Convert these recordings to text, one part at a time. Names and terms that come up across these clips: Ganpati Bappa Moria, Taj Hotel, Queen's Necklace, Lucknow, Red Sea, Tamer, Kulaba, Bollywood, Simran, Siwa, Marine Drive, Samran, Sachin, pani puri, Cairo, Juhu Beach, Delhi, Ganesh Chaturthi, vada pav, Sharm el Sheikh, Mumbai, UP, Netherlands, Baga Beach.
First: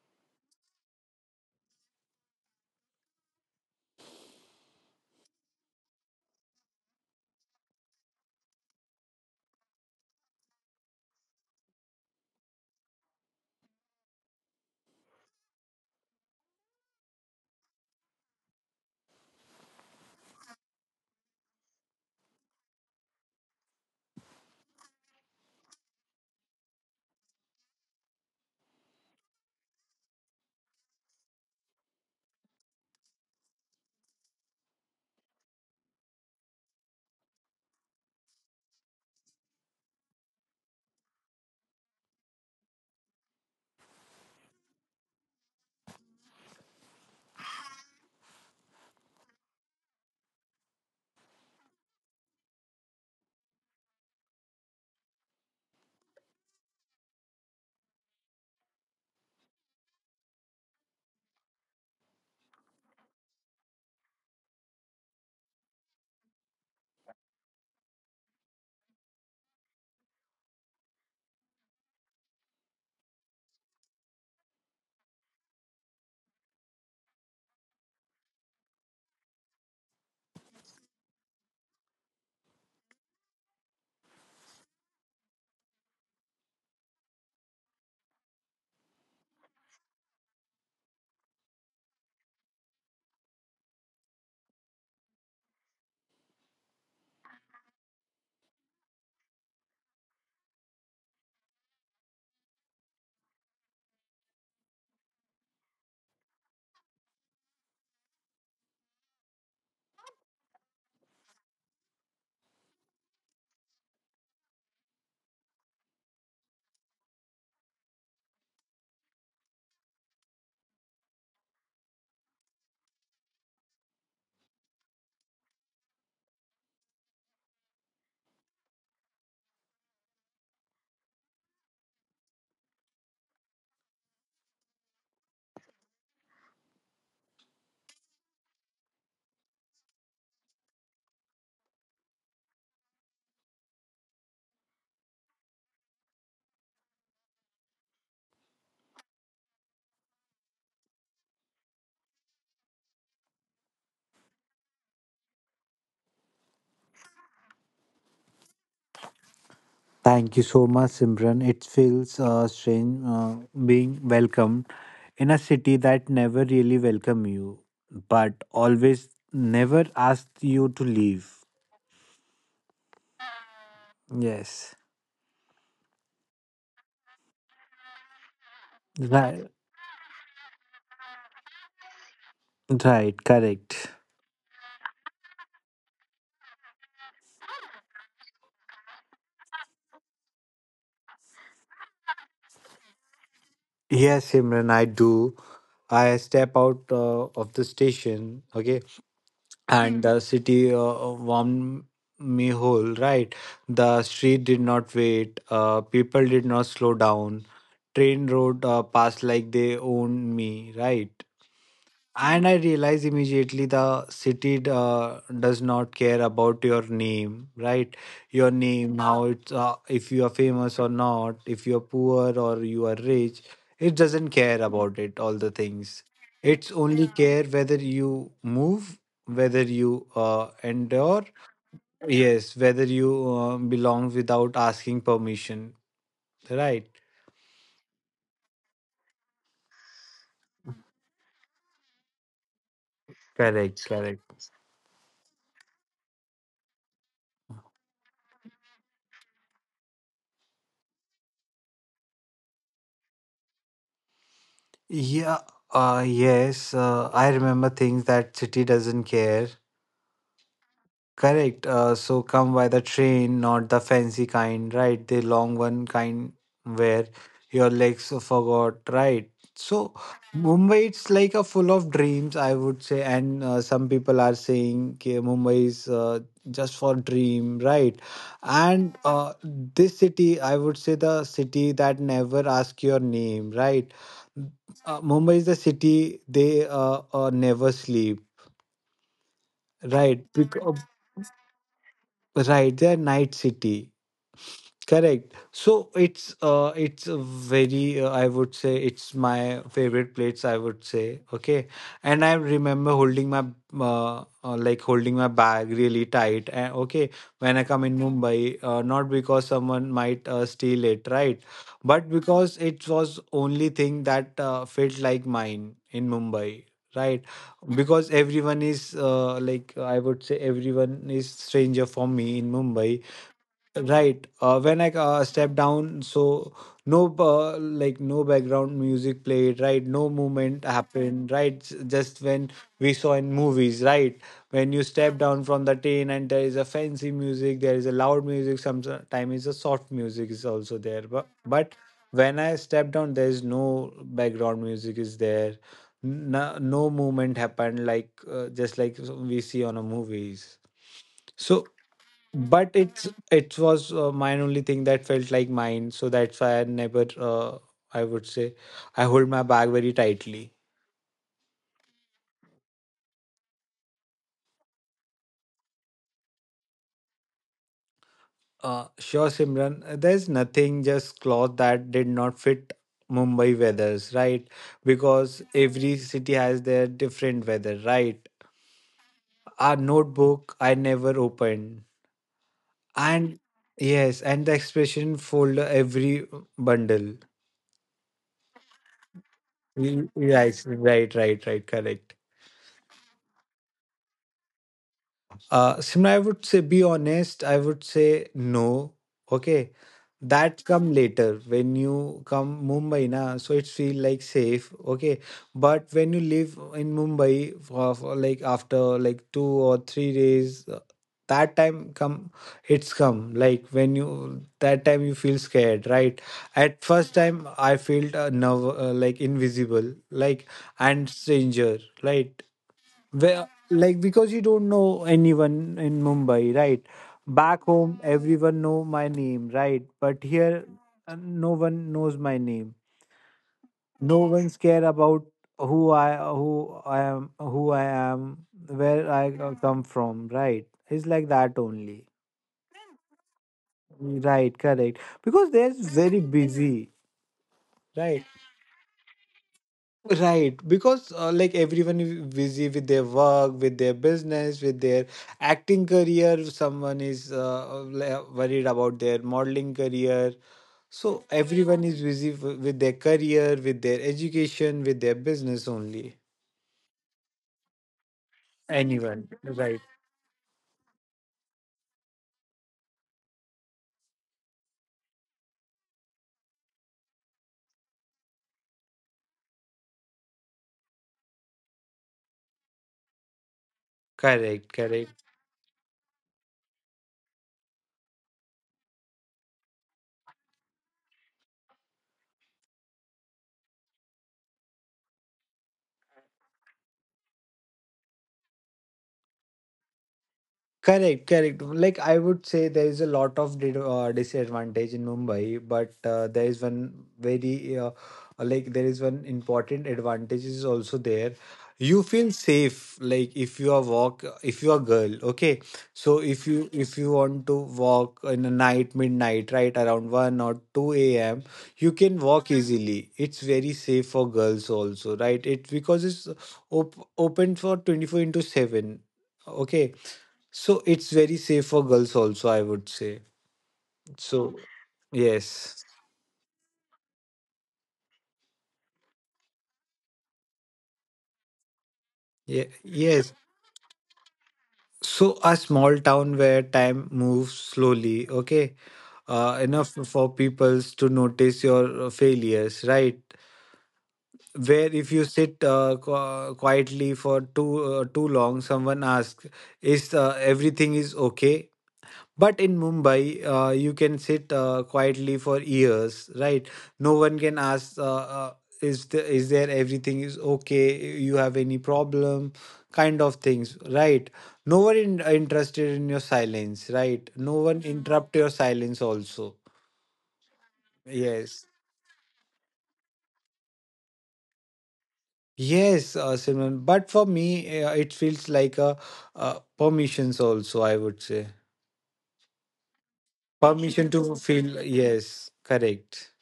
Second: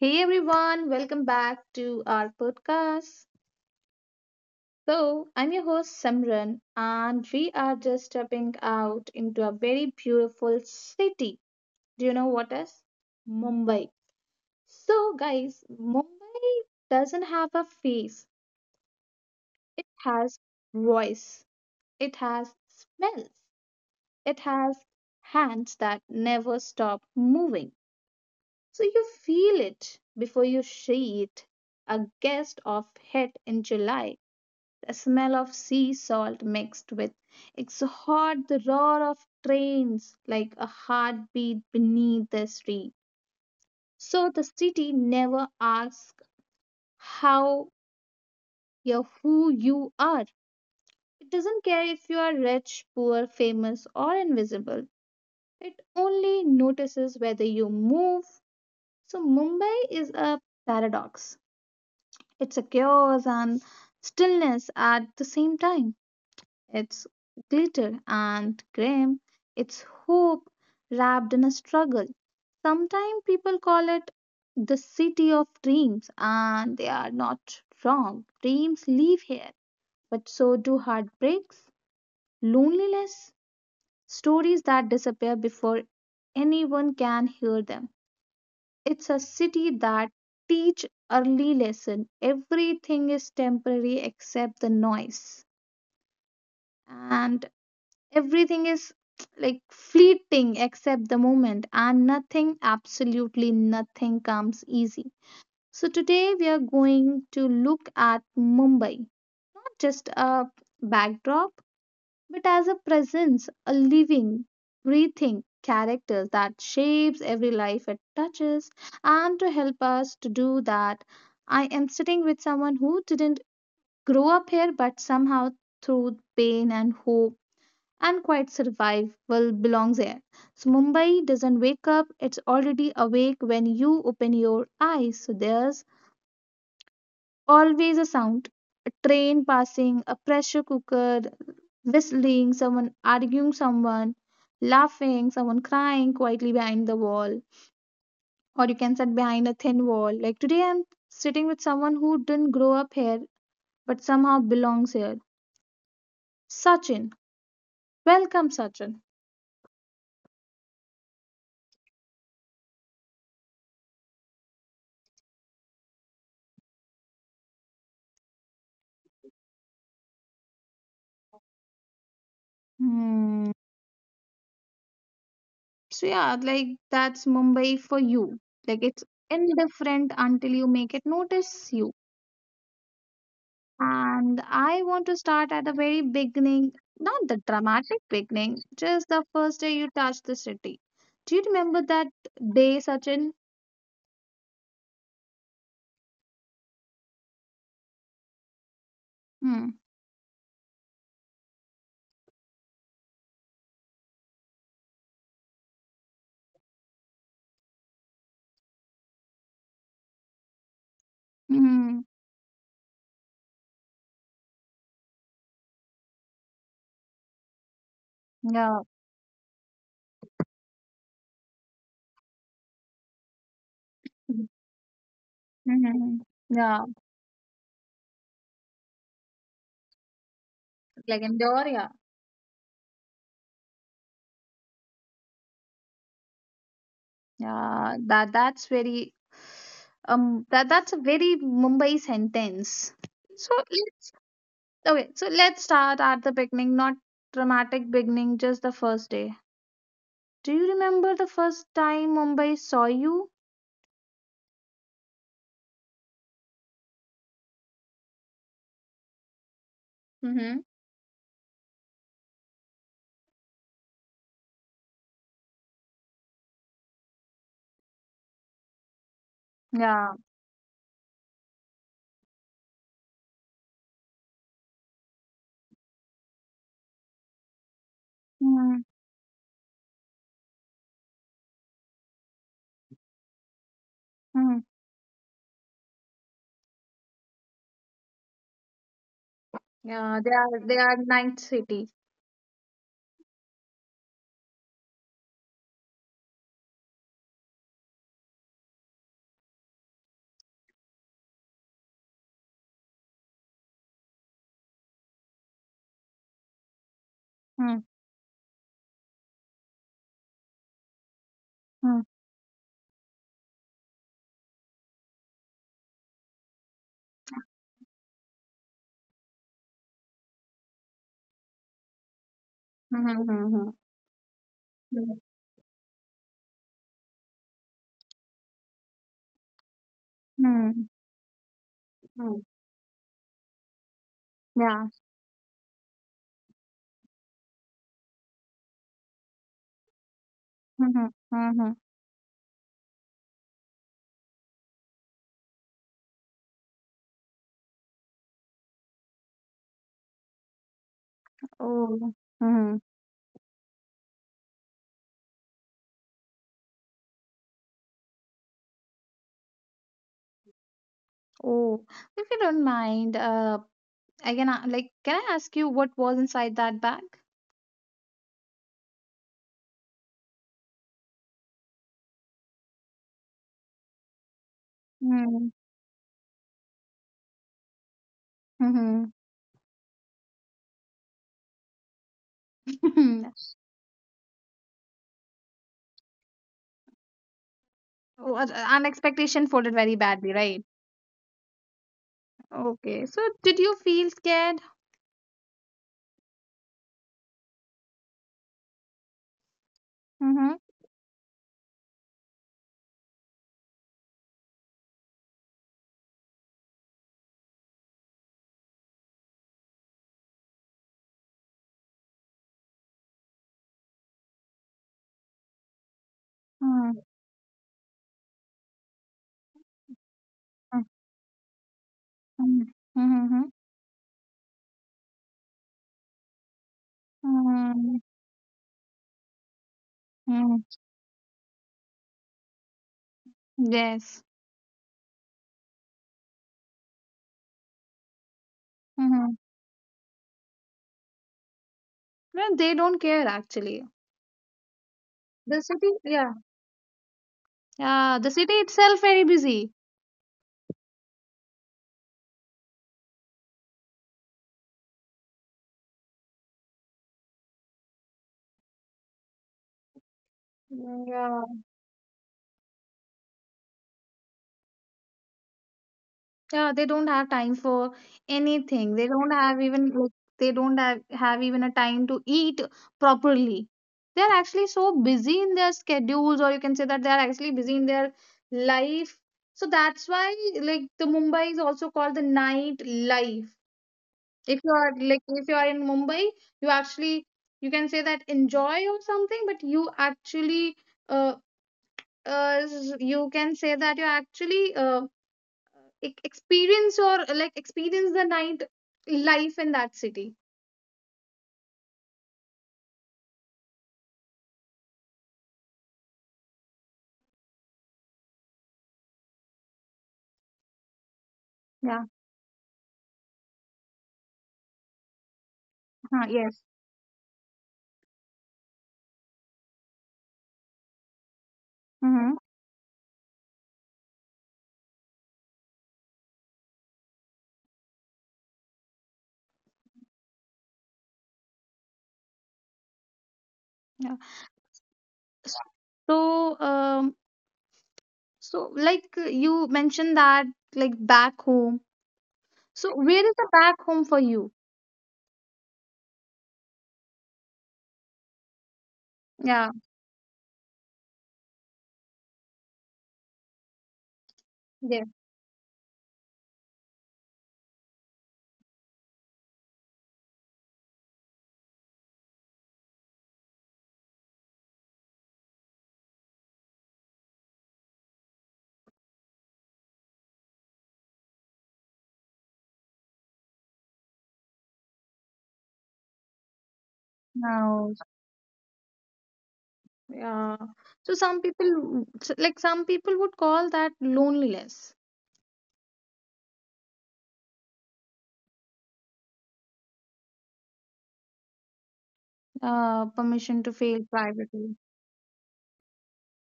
Hey everyone, welcome back to our podcast. So, I'm your host Samran, and we are just stepping out into a very beautiful city. Do you know what is? Mumbai. So, guys, Mumbai doesn't have a face, it has voice, it has smells, it has hands that never stop moving. So, you feel it before you see it. A guest of head in July. The smell of sea salt mixed with exhaust, the roar of trains like a heartbeat beneath the street. So the city never asks how or who you are. It doesn't care if you are rich, poor, famous, or invisible. It only notices whether you move. So Mumbai is a paradox. It secures and stillness at the same time. It's glitter and grim. It's hope wrapped in a struggle. Sometimes people call it the city of dreams, and they are not wrong. Dreams live here, but so do heartbreaks, loneliness, stories that disappear before anyone can hear them. It's a city that teach early lesson everything is temporary except the noise, and everything is like fleeting except the moment, and nothing, absolutely nothing, comes easy. So, today we are going to look at Mumbai, not just a backdrop, but as a presence, a living, breathing character that shapes every life it touches. And to help us to do that, I am sitting with someone who didn't grow up here but somehow through pain and hope and quite survival belongs here. So Mumbai doesn't wake up, it's already awake when you open your eyes. So there's always a sound: a train passing, a pressure cooker whistling, someone arguing, someone laughing, someone crying quietly behind the wall. Or you can sit behind a thin wall. Like today, I'm sitting with someone who didn't grow up here but somehow belongs here. Sachin. Welcome, Sachin. Thank you so much, Simran. It feels strange being welcomed in a city that never really welcomes you, but always never asks you to leave. Hmm. Yes. So yeah, like that's Mumbai for you. Like it's Right. indifferent until you make it notice you. Right. Correct. And I want to start at the very beginning, not the dramatic beginning, just the first day you touch the city. Do you remember that day, Sachin? Yes, Simran, I do. I step out of the station, okay, Hmm. and the city warmed me whole, right? The street did not wait, people did not slow down, train rode past like they owned me, right? Hmm. And I realize immediately the city does not care about your name, right? Your Yeah. name, yeah, how it's, if you are famous or not, if you are poor or you are rich, it doesn't Hmm. care about it, all the things. Hmm. It's Yeah. only, yeah, care whether you move, whether you endure, Like indoor, yeah. yes, whether you belong without asking permission, right? Yeah. That's a very Mumbai sentence. So, Correct, correct. okay, so let's start at the beginning, not dramatic beginning, just the first day. Do you remember the first time Mumbai saw you? Yeah, yes, I remember things that city doesn't care. Mm-hmm. Correct. So come by the train, not the fancy kind, right? The long one kind where your legs forgot, right? So Yeah. Mumbai, it's like a full of dreams, I would say. And some people are saying, "Okay, Mumbai is just for dream," right? Mm, And this city, I would say, the city that never ask your name, right? mm. Mumbai is the city they never sleep, Yeah, right? they are night city. Right, they're night city. Correct. So it's a very I would say it's my favorite plates, I would say. Okay, and I remember holding my bag really tight, and okay, when I come Mm, in Mumbai, not because someone might steal it, right, mm, but because it was only thing that felt like mine in Mumbai, right, because everyone is, like I would say, everyone is stranger for me in Mumbai. mm, mm, Right. When I mm, step down, so no, like no background music played, right? No movement mm, happened, right? Just mm. when we saw in movies, right? When you Yeah. step down from the train and there is a fancy music, there is a loud music. Sometimes it's a soft music is also there, Mm-hmm. but Mm-hmm. but when I step down, there is no background music is there. No, movement happened, like just like we see on a movies. So Oh. but Mm-hmm. it's it was mine only thing that felt like mine, so that's why I never I would say I hold my bag very tightly. Oh. If you don't mind, like, can I ask you what was inside that bag? Sure, Simran. There's nothing, just cloth that did not fit Mumbai weathers, right? Because Mm. every city has their different weather, right? Mm-hmm. Our notebook I never opened, and yes, and the expression folder, every bundle. Oh, an expectation folded very badly, Yes, right? right, right, right, correct. Okay. So, did you feel scared? Simran, I would say be honest. I would say no. Okay, Mm-hmm. that come later when you come Mumbai na. So it feel like safe. Okay, but when you live in Mumbai for like after like 2 or 3 days, that time come, it's come like when you that time you feel scared, right? At Mm-hmm. first time I felt nerve, like invisible, like and stranger, right? Mm-hmm. Where, like because you don't know anyone in Mumbai, right? Back home, everyone know my name, right? But here, Mm-hmm. No one knows my name. No Yes. one's care about who I am, where I Mm-hmm. Come from, right? It's like that only, Well, they don't care actually. right? Correct. Because The they're city, very yeah. busy, Yeah, right? the city itself very busy. Right, because like everyone is busy with their work, with their business, with their acting career. Someone is worried about their modeling career. So Yeah. everyone is busy with their career, with their education, with their business only. Yeah, they don't have time for anything. Anyone, right? They don't have even a time to eat properly. They are actually so busy in their schedules, or you can say that they are actually busy in their life. So that's why, like, the Mumbai is also called the night life. If Correct, you are correct. like if you are in Mumbai, you actually you can say that enjoy or something, but uh uh you can say that experience or like experience the night life in that city. Correct, correct. Like I would say, there is a lot of disadvantage in Mumbai, but there is one very like there is one important advantage is also there. You Yeah. feel safe, like if you are walk, if you are girl, okay. So Huh, if yes. you if you want to walk in a night, midnight, right around 1 or 2 a.m., you can Mm-hmm. walk easily. It's very safe for girls also, right? It because it's open for 24 into seven. Okay, so it's very safe for girls also, I would say. Yeah. So yes. so um so, like, you mentioned that like back home, Yeah, so where yes. is the back home for you? So a small town where time moves slowly, okay? Yeah. Enough for people to notice your failures, right? Where Yes. if you sit quietly for too long, someone asks, "Is everything is okay?" But in Mumbai, you can sit quietly for years, right? No one can ask, uh, is is there everything is okay? You have any problem? Kind of things, right? No one interested in your silence, right? No one Now. interrupt your silence also. Yeah, so some Yes. people w- s- like some people would call that loneliness. Yes, Simran. But for me, it feels like permissions also, I would say. Permission to fail Permission to privately. feel, yes, correct.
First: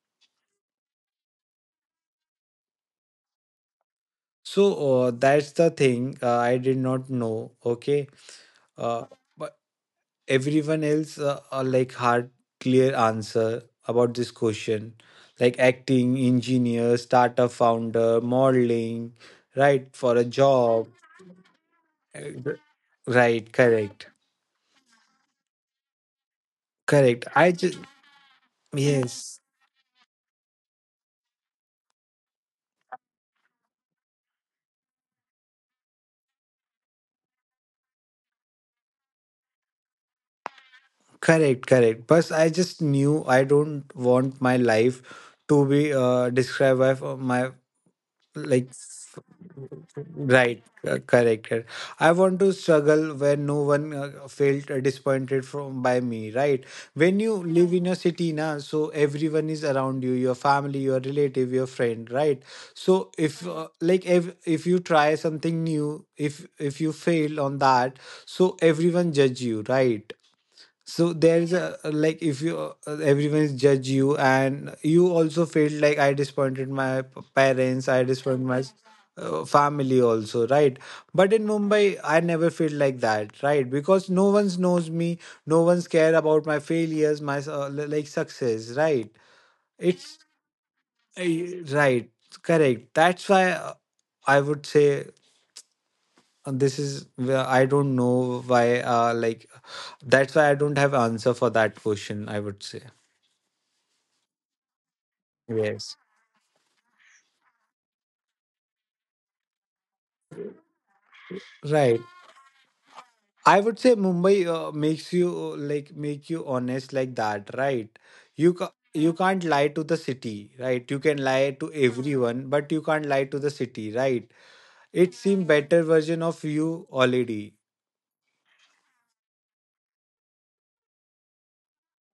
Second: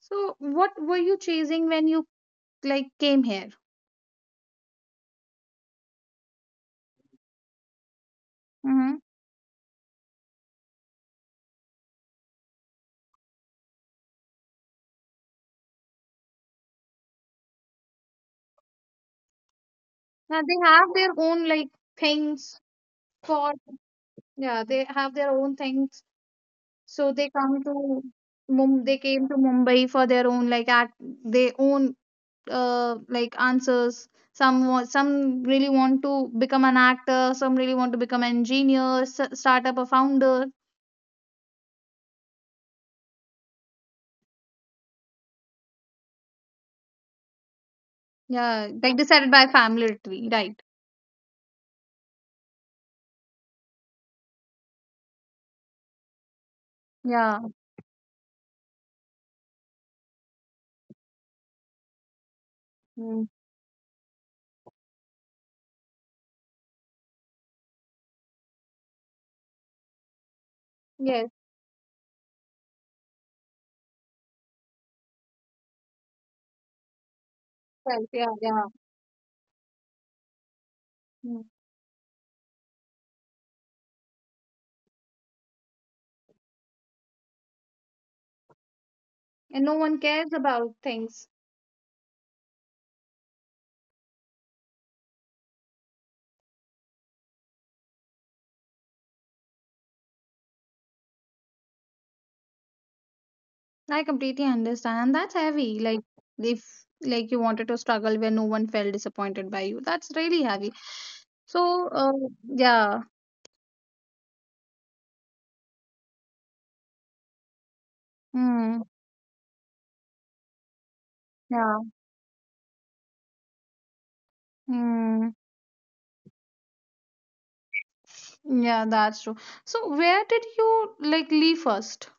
So what were you chasing when you like came So that's the thing, I did not know. Okay, here? uh, but everyone else are like hard clear answer about this question, like acting, engineer, startup founder, modeling, right for a Yeah, they have job. their own like Uh, things for, right? Correct, yeah, they have their own things. So correct. I just they came to Yes, Mumbai for their own, like, act they own like answers. Some really want to become an actor, some really want to become an engineer, s start up a founder. correct, correct. But I just knew I don't want my life to be described by my Yeah, like. like decided by family tree, right? Right, correct. Correct. I want to struggle where no one felt disappointed from by me. Right, when you Yeah. live in a city na, so everyone is around you, your family, your relative, your friend. Right, so Mm. if like if you try something new, if you fail on that, so everyone judge you. Right, so Yes, there is a, like if you, everyone judge you and you also felt like I disappointed my parents, right. I Yeah, disappointed yeah. my family also, right? But Mm. in Mumbai, I never felt like that, right? Because no one's knows me, no one's care about my failures, my like success, right? And no one It's cares about things. right, correct. That's why, I would say, this is where I don't know why, that's why I don't have answer for that question, I would say. I completely understand. That's heavy. Yes, Like if, like, you wanted to struggle where no one felt disappointed by you. That's really heavy. So, right, yeah. I would say Mumbai make you honest like that, right? Mm, You can't lie to the city, right? You can lie to yeah. everyone but you can't lie to the city, right? It Mm, seems better version of you already. yeah, that's true. So where did you like leave 1st?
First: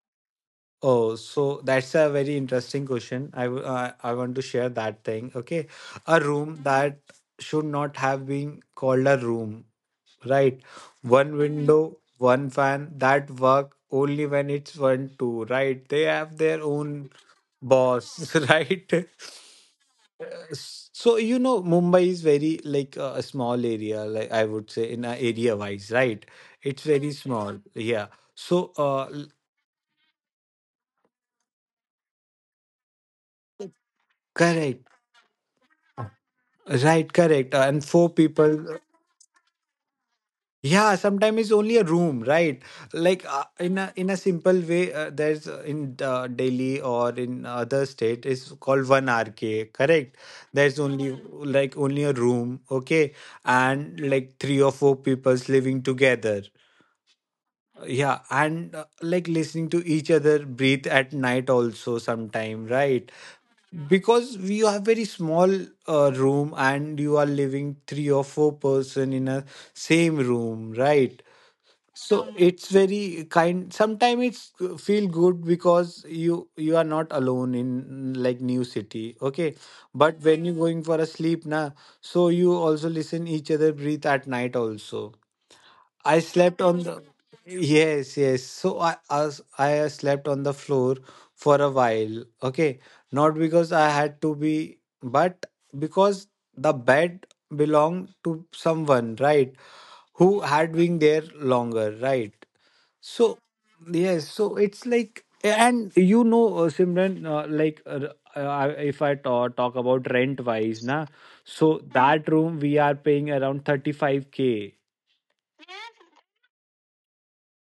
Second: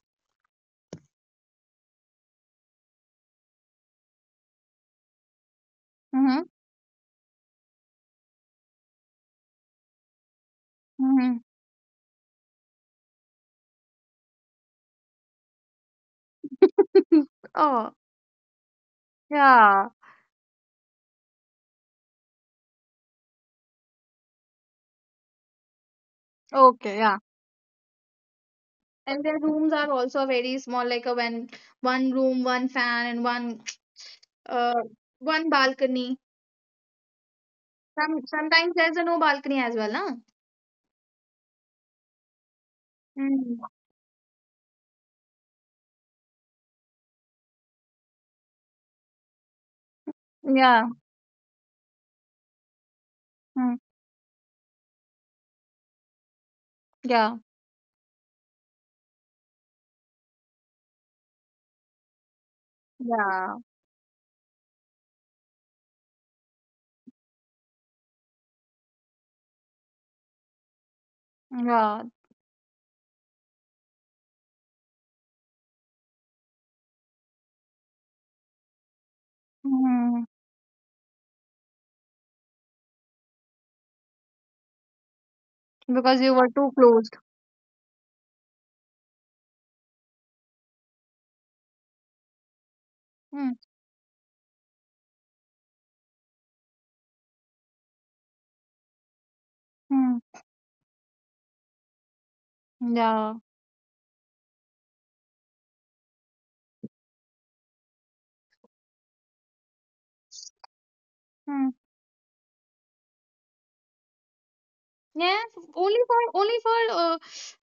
Oh, so that's a very interesting question. I want to share that thing. Okay. A Mm-hmm. room that should not have been called a room, right? One Mm-hmm. Window, one fan that work only when it's one, two, right? They have their own Oh, boss, right? yeah. So, Mumbai is very like a small area, like I would say in a area wise, right? It's Okay, very yeah. small. Yeah. So, And their rooms are also very small, like a when one room, one fan, and uh correct. one balcony. Right, correct. And four Sometimes people. there's a no balcony as well, huh? Yeah, sometimes it's only a room, right? Like Hmm. in a simple way, there's in Delhi or in other state is called one RK, correct? There's Yeah. only like only a room, okay, Mm. and like three or four people's living together. Yeah. Yeah, and like listening to each other breathe at night also sometime, right? Yeah. Because we have very small room and you are living three or four person in a same room, right? Yeah. So it's very kind. Sometimes it's feel good because you are not alone in like new city, okay? But Mm. when you're going for a sleep, na, so you also listen each other breathe at night also. I Because you were slept too on the closed. Yes, yes. So I slept on the floor for a while. Okay, not Mm. because I had to be, but because the bed belonged to someone, right? Mm. Who had been there longer, right? So Yeah. yes, so it's like, and Simran, if I talk about rent wise, na, Mm. so that room we are paying around 35K. Yeah. Only for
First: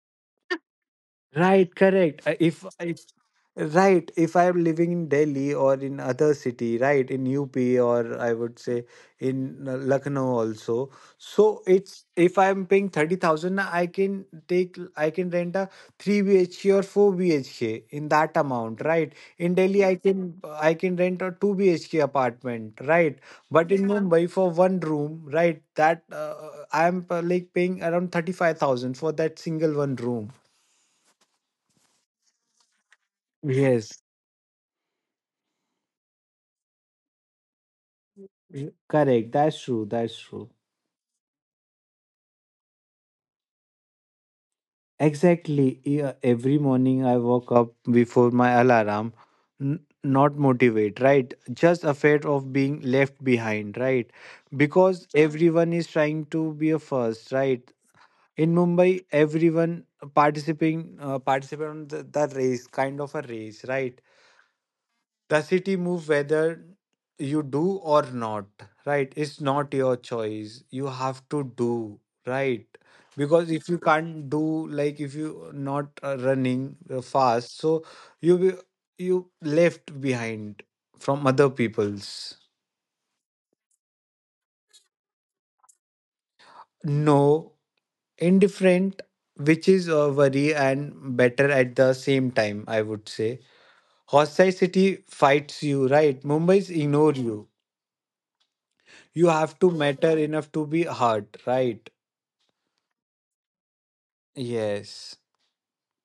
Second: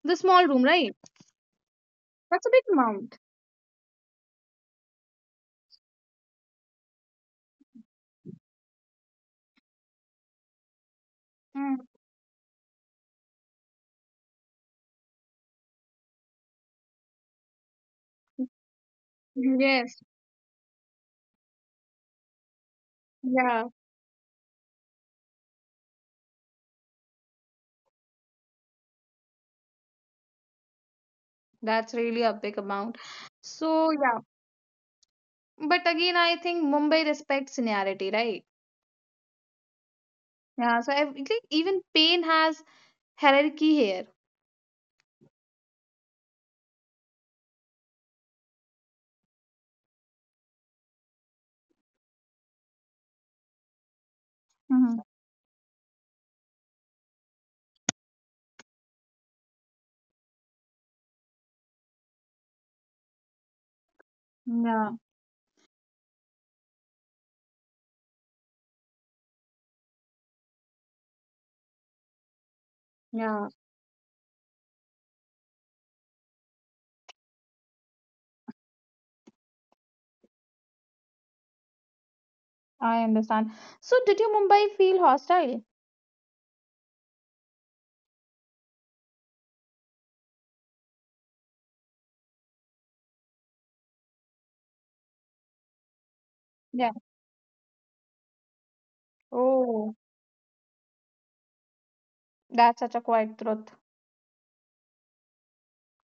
the small room, right? Right, correct. Uh, That's a big If if amount. right, if I am living in Delhi or in other city, right, in UP or I would say in Lucknow also. So Mm. it's if I'm paying 30,000, na, I can rent a 3 BHK or 4 BHK in that amount, right? In Delhi I Yes. can I can rent a 2 BHK apartment, right? Yeah. But in, yeah, Mumbai for one room, right, that I am, like, paying around 35,000 for that single one room. That's really a big amount. So Yes. yeah. But again, I think Mumbai respects seniority, right? Correct. That's true. That's true. Yeah. So like, even pain has hierarchy here. Exactly. Yeah, every morning I woke up before my alarm, not motivate, right? Just afraid of being left behind, right? Hmm. Because everyone is trying to be a first, right? In Mumbai, everyone participate on the race, kind of a race, right? Yeah. The city move, whether you do or not, right? It's not your choice. You have to do, right? Yeah. Because if you can't do, like if you not running fast, so you will- you left behind from other people's. I understand. So did you Mumbai feel hostile? No, indifferent, which is a worry and better at the same time, I would say. Hostile city fights you, right? Mumbai's Yeah. ignore you. You have to Oh, matter enough to be hurt, right? that's such a quiet truth. Yes.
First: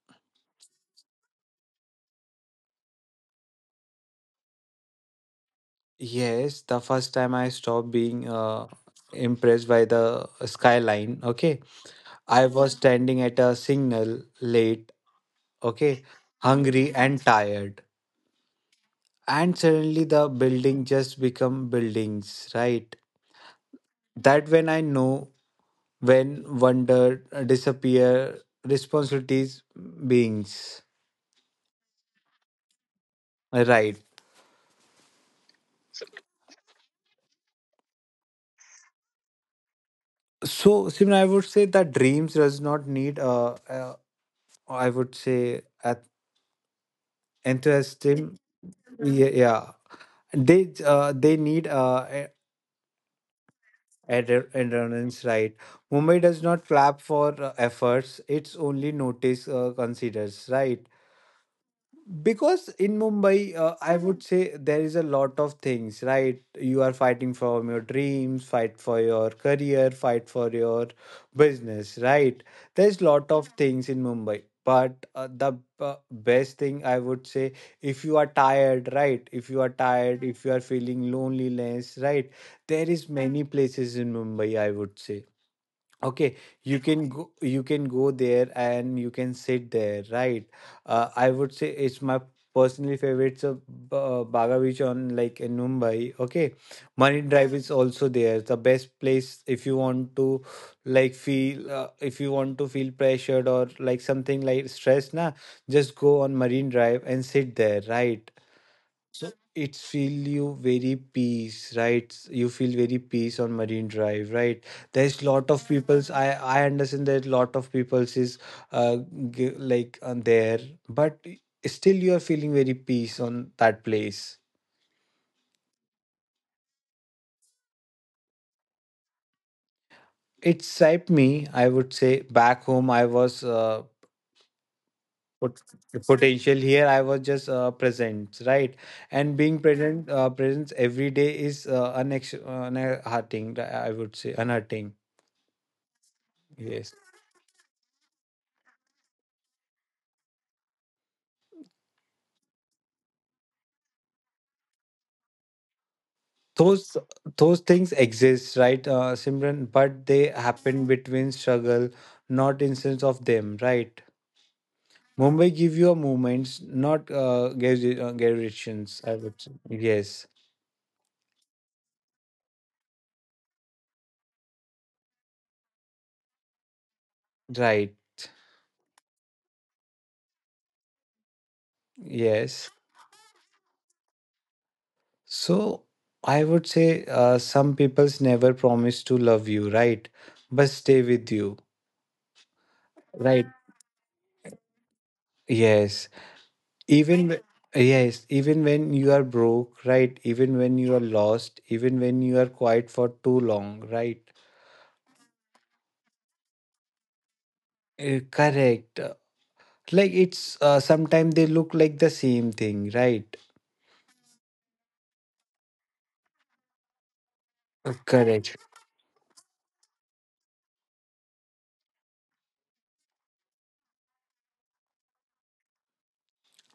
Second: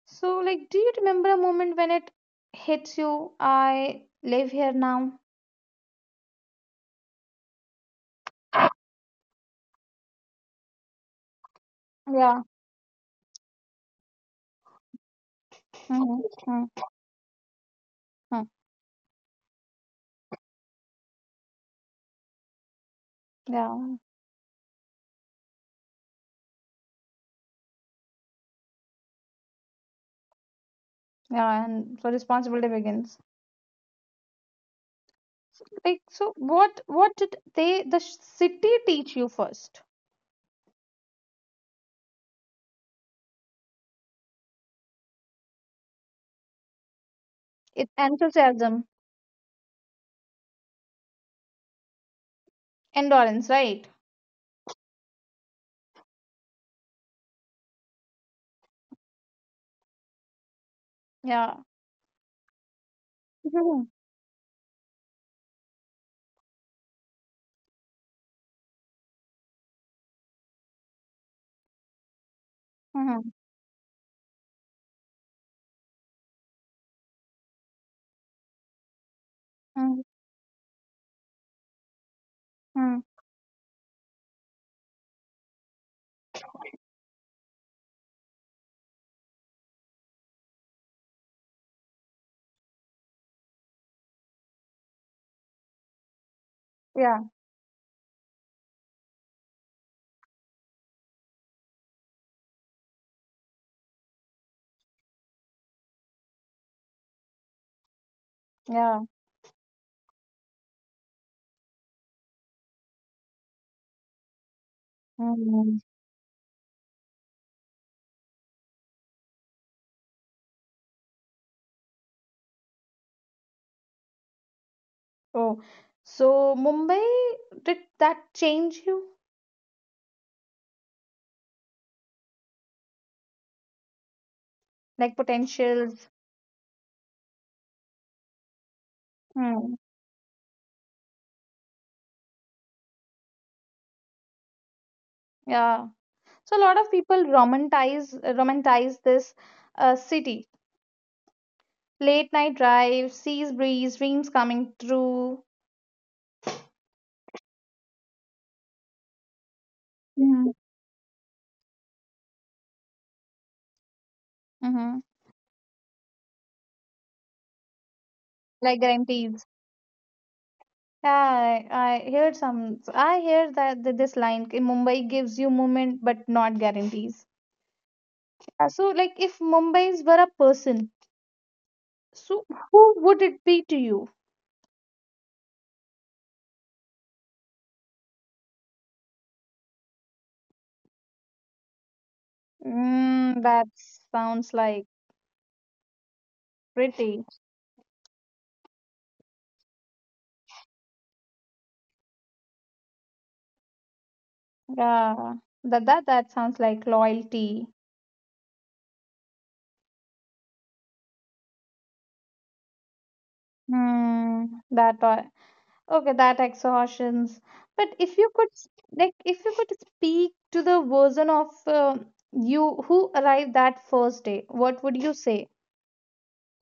So, like, do you remember a moment when it hits you? I live here now. Yes, the first time I stopped being impressed by the skyline, okay? Yeah. I was standing at a signal late, okay? Mhm, mm, Hungry and tired. mm, And suddenly the building just become buildings, right? yeah. That when I know, when wonder disappear, responsibilities beings, Yeah. And so responsibility begins. right? Like, so what did the city teach you first? So, Simran, I would say that dreams does not need I would say at It enthusiasm. enthusiasm, Yeah, yeah. They need endurance, right? Endurance, right? Mumbai does not clap for efforts. It's only notice considers, right? Yeah. Because in Mumbai, Mhm, I would say there is a lot of things, right? You are fighting for your dreams, fight for your career, fight for your business, right? There's mhm, lot of things in Mumbai, but the uh, best thing, I would say, if you are tired, right, if you are mm, tired, if you are feeling loneliness, right, there mm, is many places in Mumbai, I would say. Okay, you can go there and you can sit there, right? I would say it's my personally favorite, so Baga Beach on, like, in Mumbai. Okay. yeah. Marine Drive is also there. The best place if you want to, like, feel if you want to feel pressured or like something like stress, na, just go on Marine Drive and sit there, right? Yeah. So it feel you very peace, right? You feel very peace on Marine Drive, right? There's lot of Mm. people's. I understand that lot of people's is uh g- like on there, but still you are feeling very peace on that place. Oh, so Mumbai, did that change you? It's shaped me. I would say back home I was Like pot- potentials. potential. Here I was just present, right? And being Hmm. present, presence every day is unhearting. I would say unhearting. Yeah. So a lot of Yes. people romanticize this city. Late night drive, seas breeze, dreams coming true. those those things exist, right? Simran, but they Mm-hmm. happen between struggle, not instance of them, right? Mm-hmm. Mumbai give you a moments, not Like garrisons, I would guarantees. say. Yes, Yeah, I heard some. I hear that this line "Ki Mumbai gives you moment but not guarantees." right. Yeah, so, like, if Mumbai's were a person, so Yes. who would it be to you? So I would say some people's never promise to love you, right? But stay with you, Mm, right? that sounds like Yes. pretty. even wh- yes, even when you are broke, right, even when you are lost, even when you are quiet for too long, right. Yeah, that sounds like loyalty. Correct. Like it's sometimes they look like the same thing, right. Hmm. That, okay, that exhaustions. But if you could Correct. s- like, if you could speak to the version of you who arrived that first day, what would you say?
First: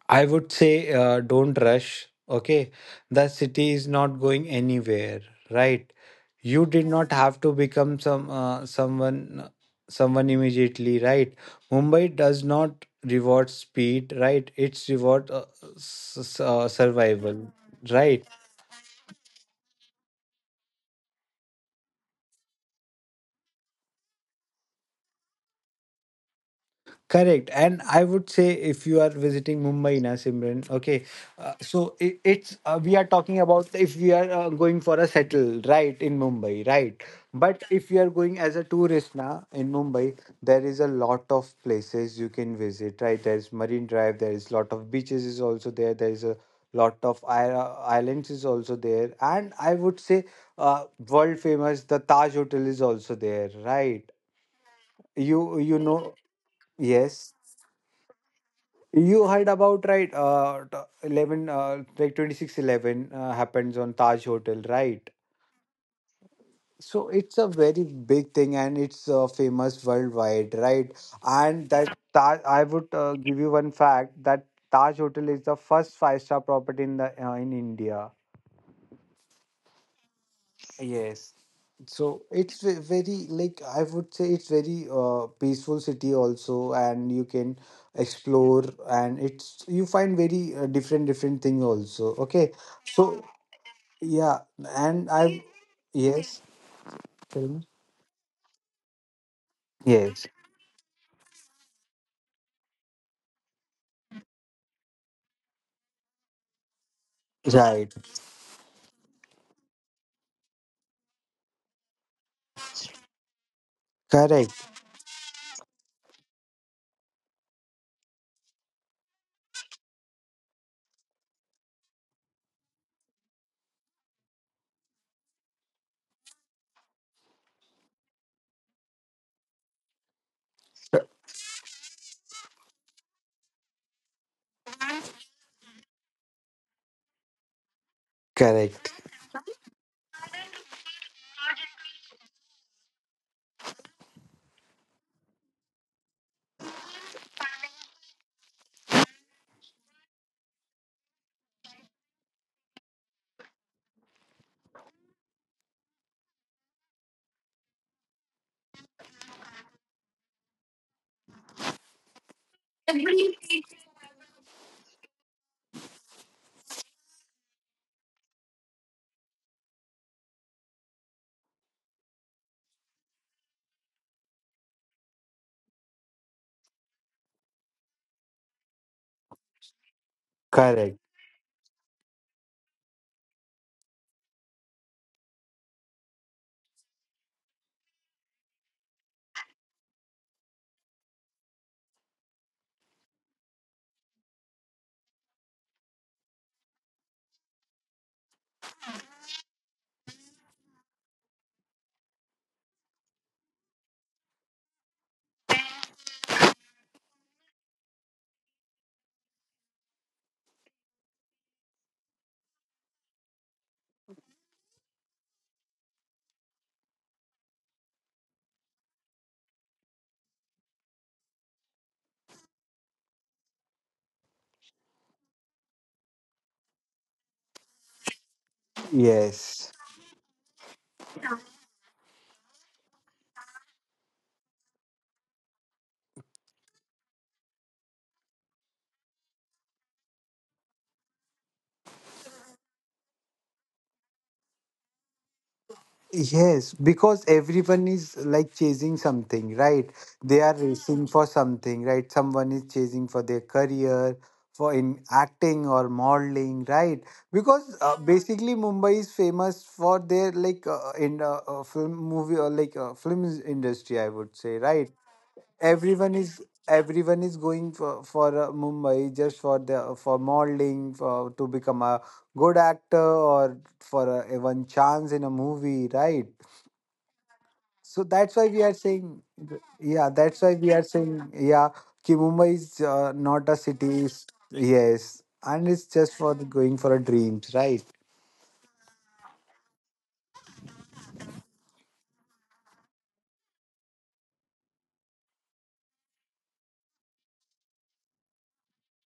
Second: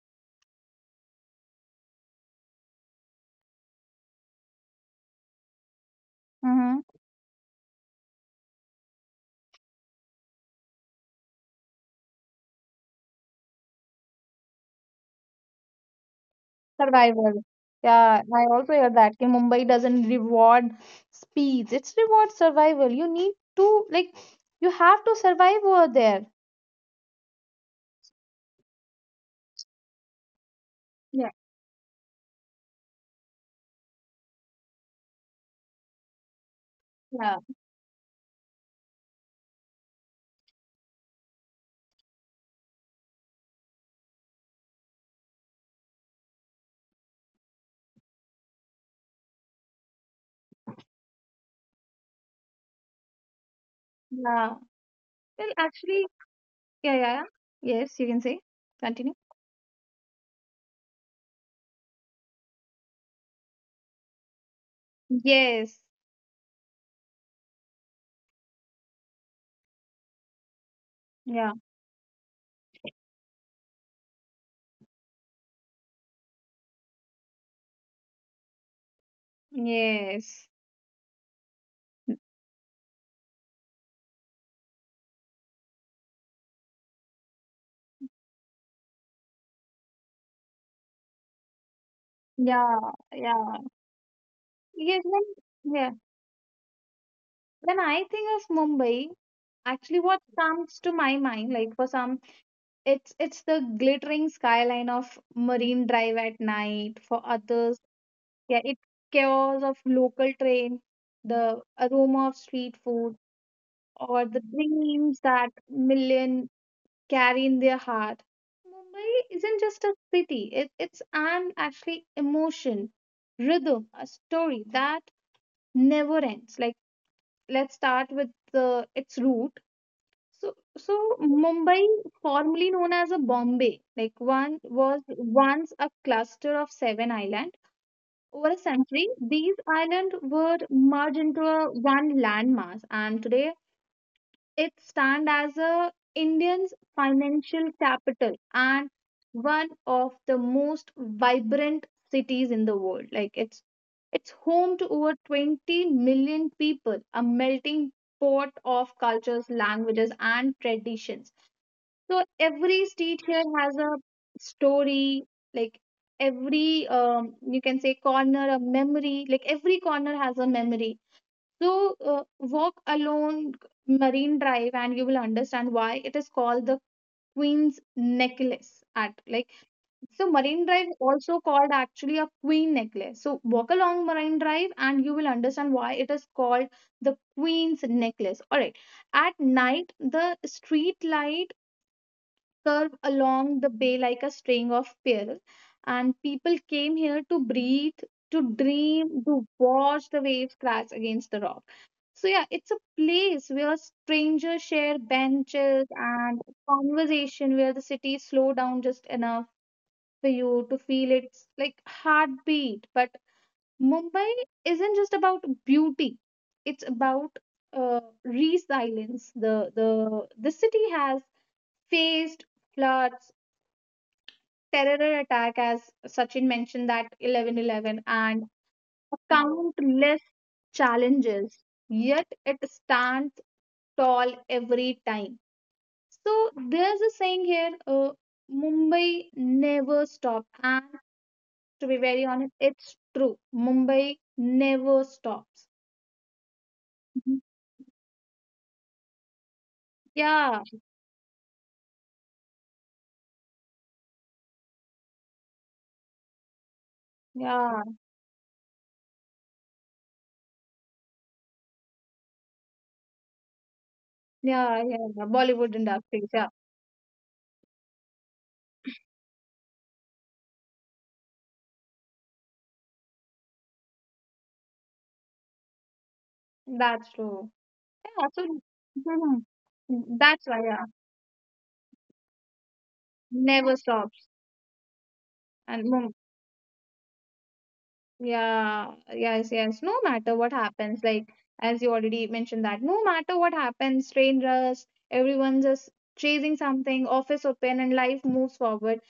I would say, don't rush. Okay. The city is not going anywhere, right? You Mm-hmm. did not have to become someone immediately, right? Mumbai does not reward speed, right? It's reward Survival. survival, Yeah, right? I also hear that. कि Mumbai doesn't reward speeds; it's reward survival. You need to, like, you have to survive over there. Correct. And I would say if you are visiting Mumbai, na, Simran, okay, Yeah. So it's we are talking about if we are going for a settle, right, in Mumbai, right. Yeah, But if you are going as a tourist na in Mumbai, there is a lot of places you can visit, right? There's Marine Drive, there is lot of beaches is also there is a lot of islands is also there, and I would say world famous the Taj Hotel is also there, right? yeah. Well, You actually, know, yeah, yeah, yeah. yes. Yes, you can say. Continue. You heard about, right? 11, like 26/11 happens on Taj Hotel, right? Yes. So it's a very big thing, and it's famous worldwide, right? Yeah. And that Taj, I would give you one fact that Taj Hotel is the first five-star property in the in India. Yes. Yes. So it's very, like I would say it's very peaceful city also, and you can explore and it's you find very different different thing also. Okay. Yeah. So Yeah. yeah, Yes. and When, I, yeah. yes, tell me. When I think of Mumbai, actually what Yes, comes to my mind, like for some, it's the glittering skyline of Marine Drive at night. For others, right, yeah, it's chaos of local train, the aroma of street food, or the correct, dreams that million carry in their heart. Mumbai isn't just a city, it's an actually emotion, rhythm, a story that never ends. Like, let's start with its root. So, Mumbai, formerly known as a Bombay, like one was once a cluster of seven islands. Over a correct, century, these islands were merged into a one landmass, and today it stands as a Indian's financial capital and one of the most vibrant cities in the world. Like, it's home to over 20 million people, a melting pot of cultures, languages, and traditions. So every street here has a story, like every, you can say, corner a memory, like every corner has a memory. So, walk along Marine Drive and you will understand why it is called the Queen's Necklace. At, like, so Marine Drive correct. also called actually a Queen Necklace. So, walk along Marine Drive and you will understand why it is called the Queen's Necklace. All right. At night, the street light curve along the bay like a string of pearls, and people came here to breathe, to dream, to watch the waves crash against the rock. So yeah, it's a place where strangers share benches and conversation where the city slow down just enough for you to feel its like heartbeat. But Mumbai isn't just about beauty; it's about resilience. The city has faced floods, terror attack, as Sachin mentioned that 11 11, and Yes. countless challenges. Yet it stands tall every time. So there's a saying here, Mumbai never stops. And to be very honest, it's true. Mumbai never stops. Yes, because Mhm. everyone is like chasing something, right? They are Yeah, racing for something, right? Someone is chasing for their career, for in acting or modeling, right? Because yeah, basically Mumbai is famous for their, like, in film movie or like film industry, I would say, yeah, right? yeah, yeah. Bollywood Everyone industry, is yeah. everyone is going for Mumbai just for the for modeling for to become a good actor or for a one chance in a movie, right? That's true. So Yeah, that's why we so are saying, yeah, Mhm. that's That's why why, we are yeah. saying, yeah, ki Mumbai is not a Never city. Stops. Yes, and it's And Mumbai. just for the going for a dreams, right? Yeah, yes, yes. No matter what happens, like as you already mentioned that, no matter what happens, train rush, everyone just chasing something, office open, and life moves forward.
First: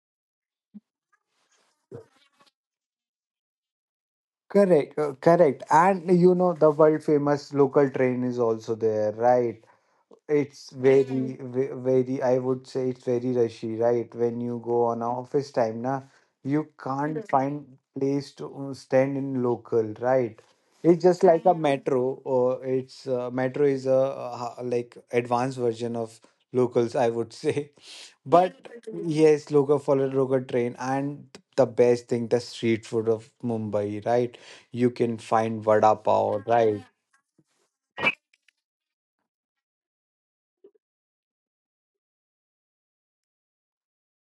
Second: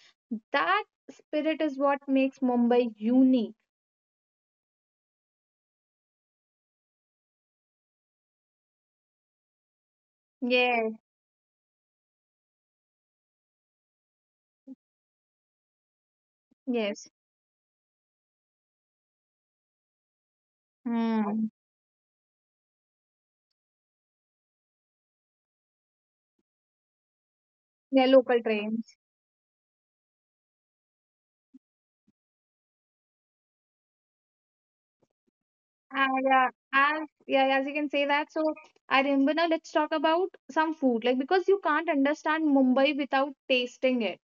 That spirit is what makes Mumbai unique. Correct, correct. And you know, the world famous local train is also there, right? It's Yes, very, I would say it's very rushy, right? When you go on a office time, na, you yes. can't find place to stand in local, right? It's just like Hmm. a metro, or it's metro is a like advanced version of locals, I would say. Yeah, local But trains. Yes, local follow local train, and the best thing, the street food of Mumbai, right? You can find vada Ah, pav, yeah, right? As you can say that. So I remember now. Let's talk about some food, like because you can't understand Mumbai without tasting it.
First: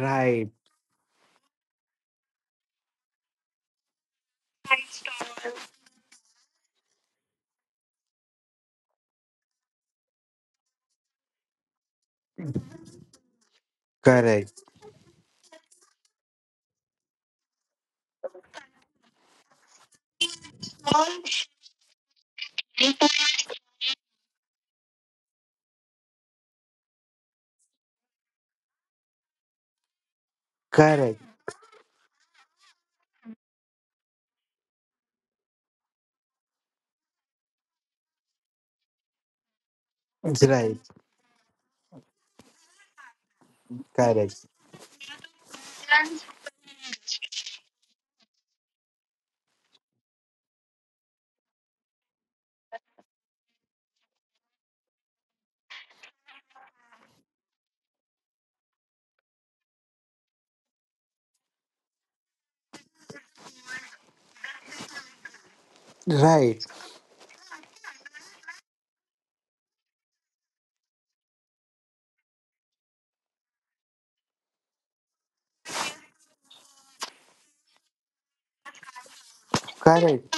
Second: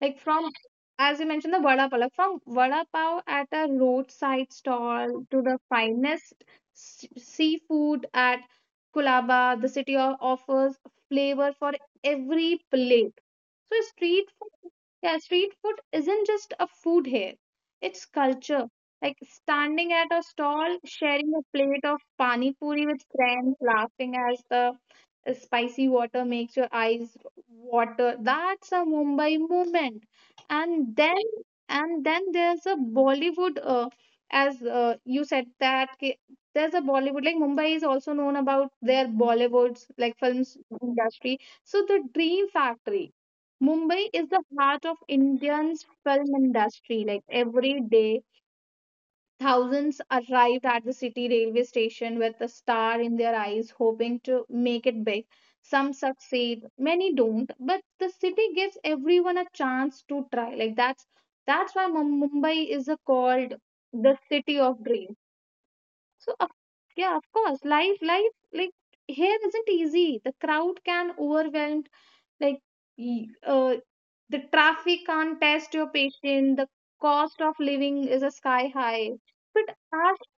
Like from, as you mentioned, the vada pav, like from vada pav at a roadside stall to the finest seafood at Kulaba, the city of, offers flavor for every plate. So street correct, food, yeah, street food isn't just a food here; it's culture. Like standing at a stall, sharing a plate of pani puri with friends, laughing as the spicy water makes your eyes water. That's a Mumbai movement. And then, correct. and then there's a Bollywood, as you said that there's a Bollywood. Like Mumbai is also known about their Bollywoods, like films Right. industry. So the Dream Factory. Mumbai is the Correct. heart of Indian's film industry. Like every day thousands arrived at the city railway station with a star in their eyes, hoping to make it big. Some succeed, many don't, but the city gives everyone a chance to try. Like that's why Mumbai is called the city of dreams. So Right. Of course, life like here isn't easy. The crowd can overwhelm, like y- uh, the traffic can't test your patience. The cost of living is a sky high. But Correct.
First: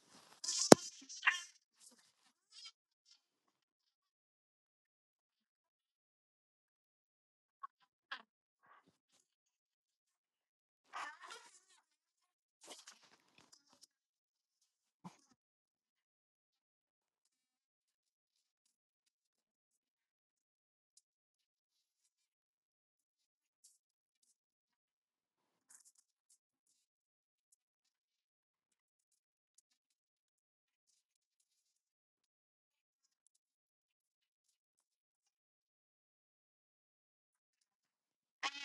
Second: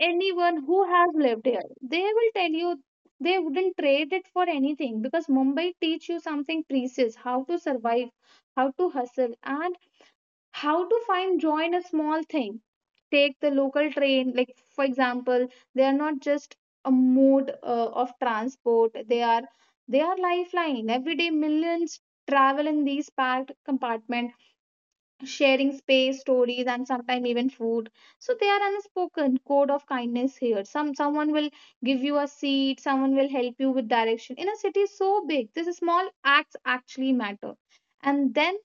anyone who has lived here, they will tell you they wouldn't trade it for anything, because Mumbai teach you something precious: how to survive, how to hustle, and how to find joy in a small thing. Take the local train, like for example. They are not just a mode of transport. They are lifeline. Every day millions travel in these packed compartments, sharing space, stories, and sometimes even food. So they are unspoken code of kindness here. Someone will give you a seat, someone will help you with direction. In a city so big, these small acts actually matter. And then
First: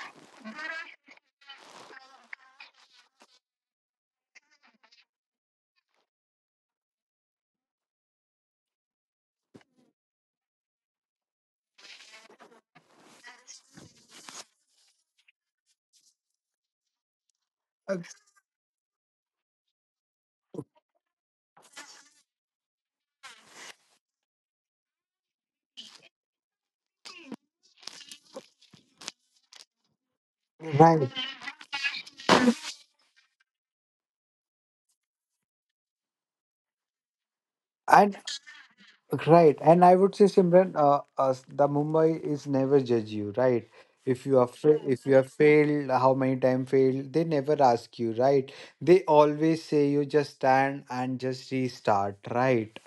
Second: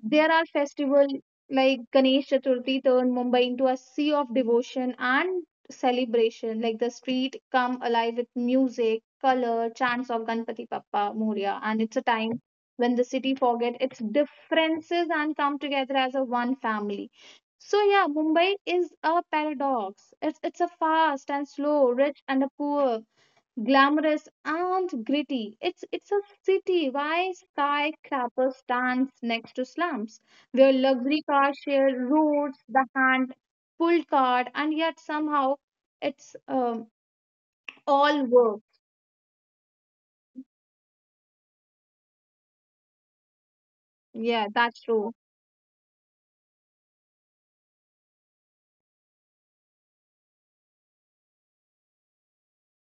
there are festivals like Ganesh Chaturthi turn Mumbai into a sea of devotion and celebration. Like the street come alive with music, color, chants of Ganpati Bappa Moria, and it's a time when the city forget its differences and come together as a one family. So Uh, yeah, Mumbai is a paradox. It's a fast and slow, rich and a poor, glamorous and gritty. It's a city why skyscrapers stands next to slums, where Right. luxury cars share roads, the hand pulled cart, and yet somehow it's And all work. right. And I would say, Simran, the Mumbai is never judge you, right? Yeah, that's If true. you have failed, how many time failed, they never ask you, right? They always say you just stand and just restart, right?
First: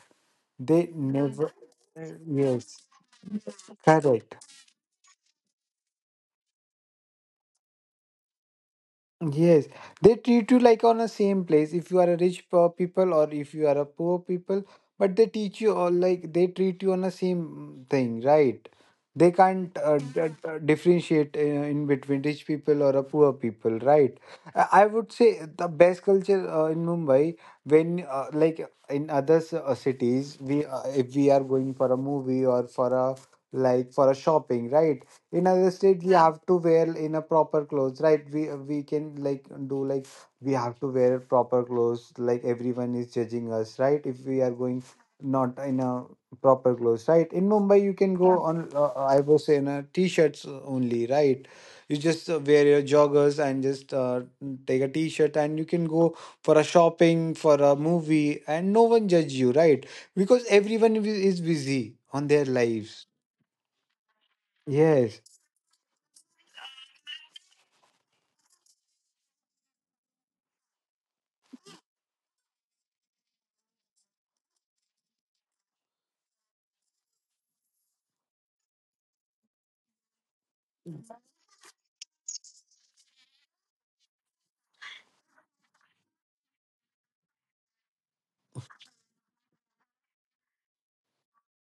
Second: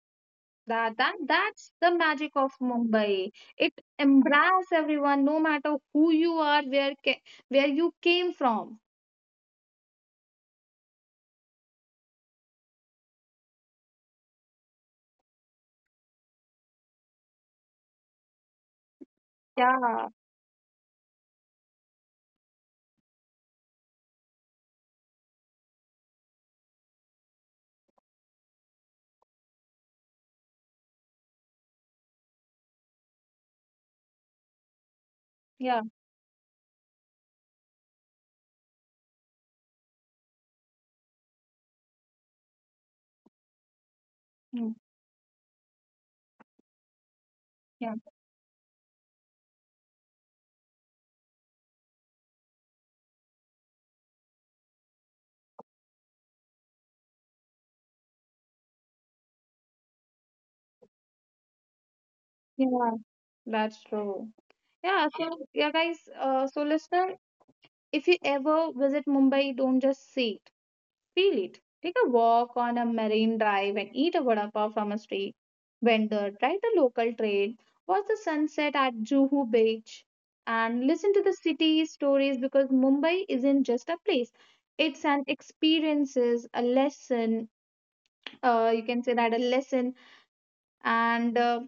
They That that never. that's the magic of Yes. Mumbai. It Correct. embraces everyone, no matter who you are, where where you came from. Yes, they treat you like on the same place if you are a rich poor people or if you are a poor people, but they teach you all like they treat you on the same thing, right? They can't Yeah, differentiate in between rich people or a poor people, right? I would say the best culture in Mumbai when like in other cities we if we are going for a movie or for a, like, for a shopping, right? In other yeah, states we, yeah, have to wear in a proper clothes, right? We can like do, like, we have to wear proper clothes, like everyone is judging us, right, if we are mm, going not in a proper clothes, right. In Mumbai yeah, you can go, yeah, on I was saying t-shirts only, right. You just wear your joggers and just take a t-shirt and you can go for a shopping for a movie and no one judge you, right? Because everyone is busy on their yeah. lives. That's true. Yeah, Yes. so yeah, guys. So listener, if you ever visit Mumbai, don't just see it, feel it. Take a walk on a marine drive and eat a vada pav from a street vendor. Ride the local train. Watch the sunset at Juhu Beach, and listen to the city stories, because Mumbai isn't just a place. It's an experiences, a lesson. You can say that a lesson and.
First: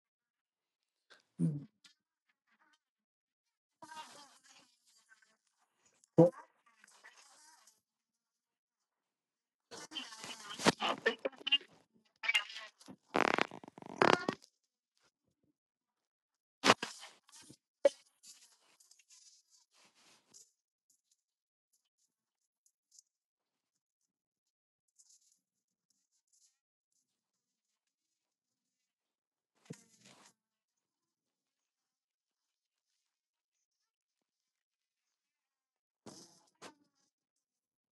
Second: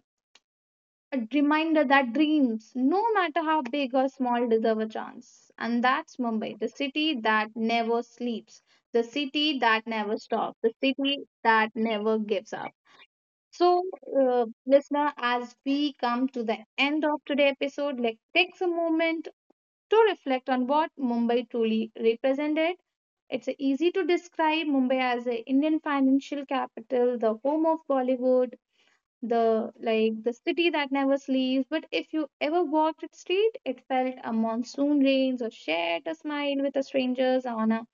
A reminder that dreams, no matter how big or small, deserve a chance. And that's Mumbai, the city that never sleeps, the city that never stops, the city that never gives up. So, listener, as we come to the end of today's episode, like takes a moment to reflect on what Mumbai truly represented. It's easy to describe Mumbai as the Indian financial capital, the home of Bollywood, the like the city that never sleeps, but if you ever walked its street, it felt a monsoon rains or shared a smile with a strangers on a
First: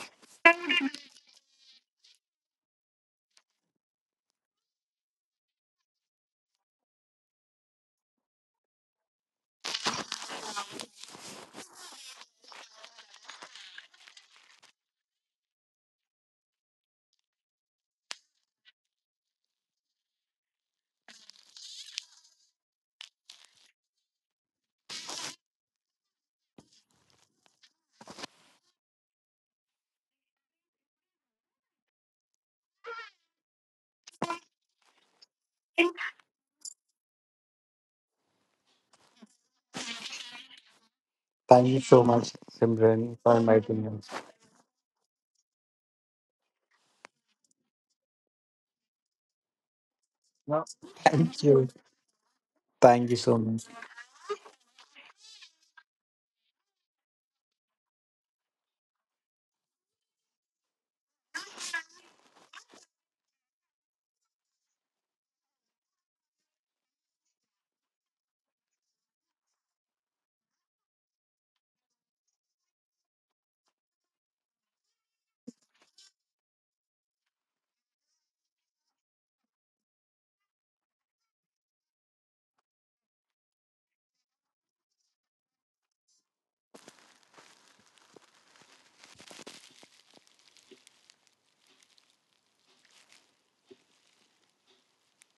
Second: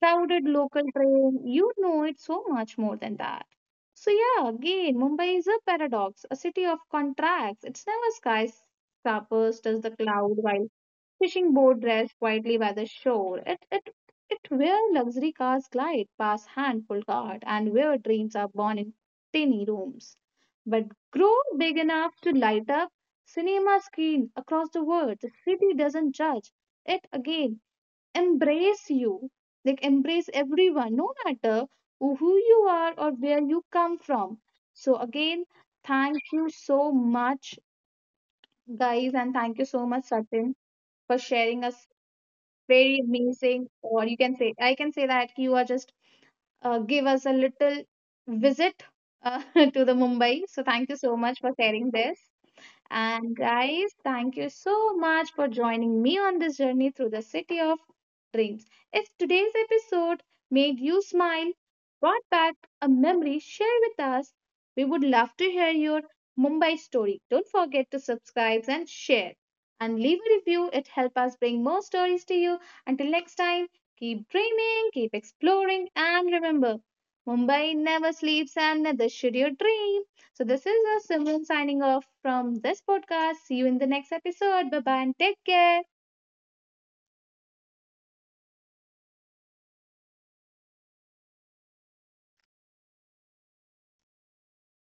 crowded local train, you know it so much more than that. So yeah, again, Mumbai is a paradox, a city of contracts. It's never skyscrapers does the cloud while fishing boat drives quietly by the shore. It Where luxury cars glide past handful cart, and where dreams are born in tiny rooms, but grow big enough to light up cinema screen across the world. The city doesn't judge. It again embrace you. Like embrace everyone, no matter who you are or where you come from. So again, thank you so much, guys, and thank you so much, Satin, for sharing Thank you us so much, very Simran, for amazing. inviting Or us. you can say, I can say that you are just give us a little visit uh, to the Mumbai. So No. thank you so much Thank for you. sharing this. Thank you And so much. guys, thank you so much for joining me on this journey through the city of dreams. If today's episode made you smile, brought back a memory, share with us. We would love to hear your Mumbai story. Don't forget to subscribe and share. And leave a review, it helps us bring more stories to you. Until next time, keep dreaming, keep exploring, and remember, Mumbai never sleeps and neither should your dream. So, this is us, Simran, signing off from this podcast. See you in the next episode. Bye bye and take care.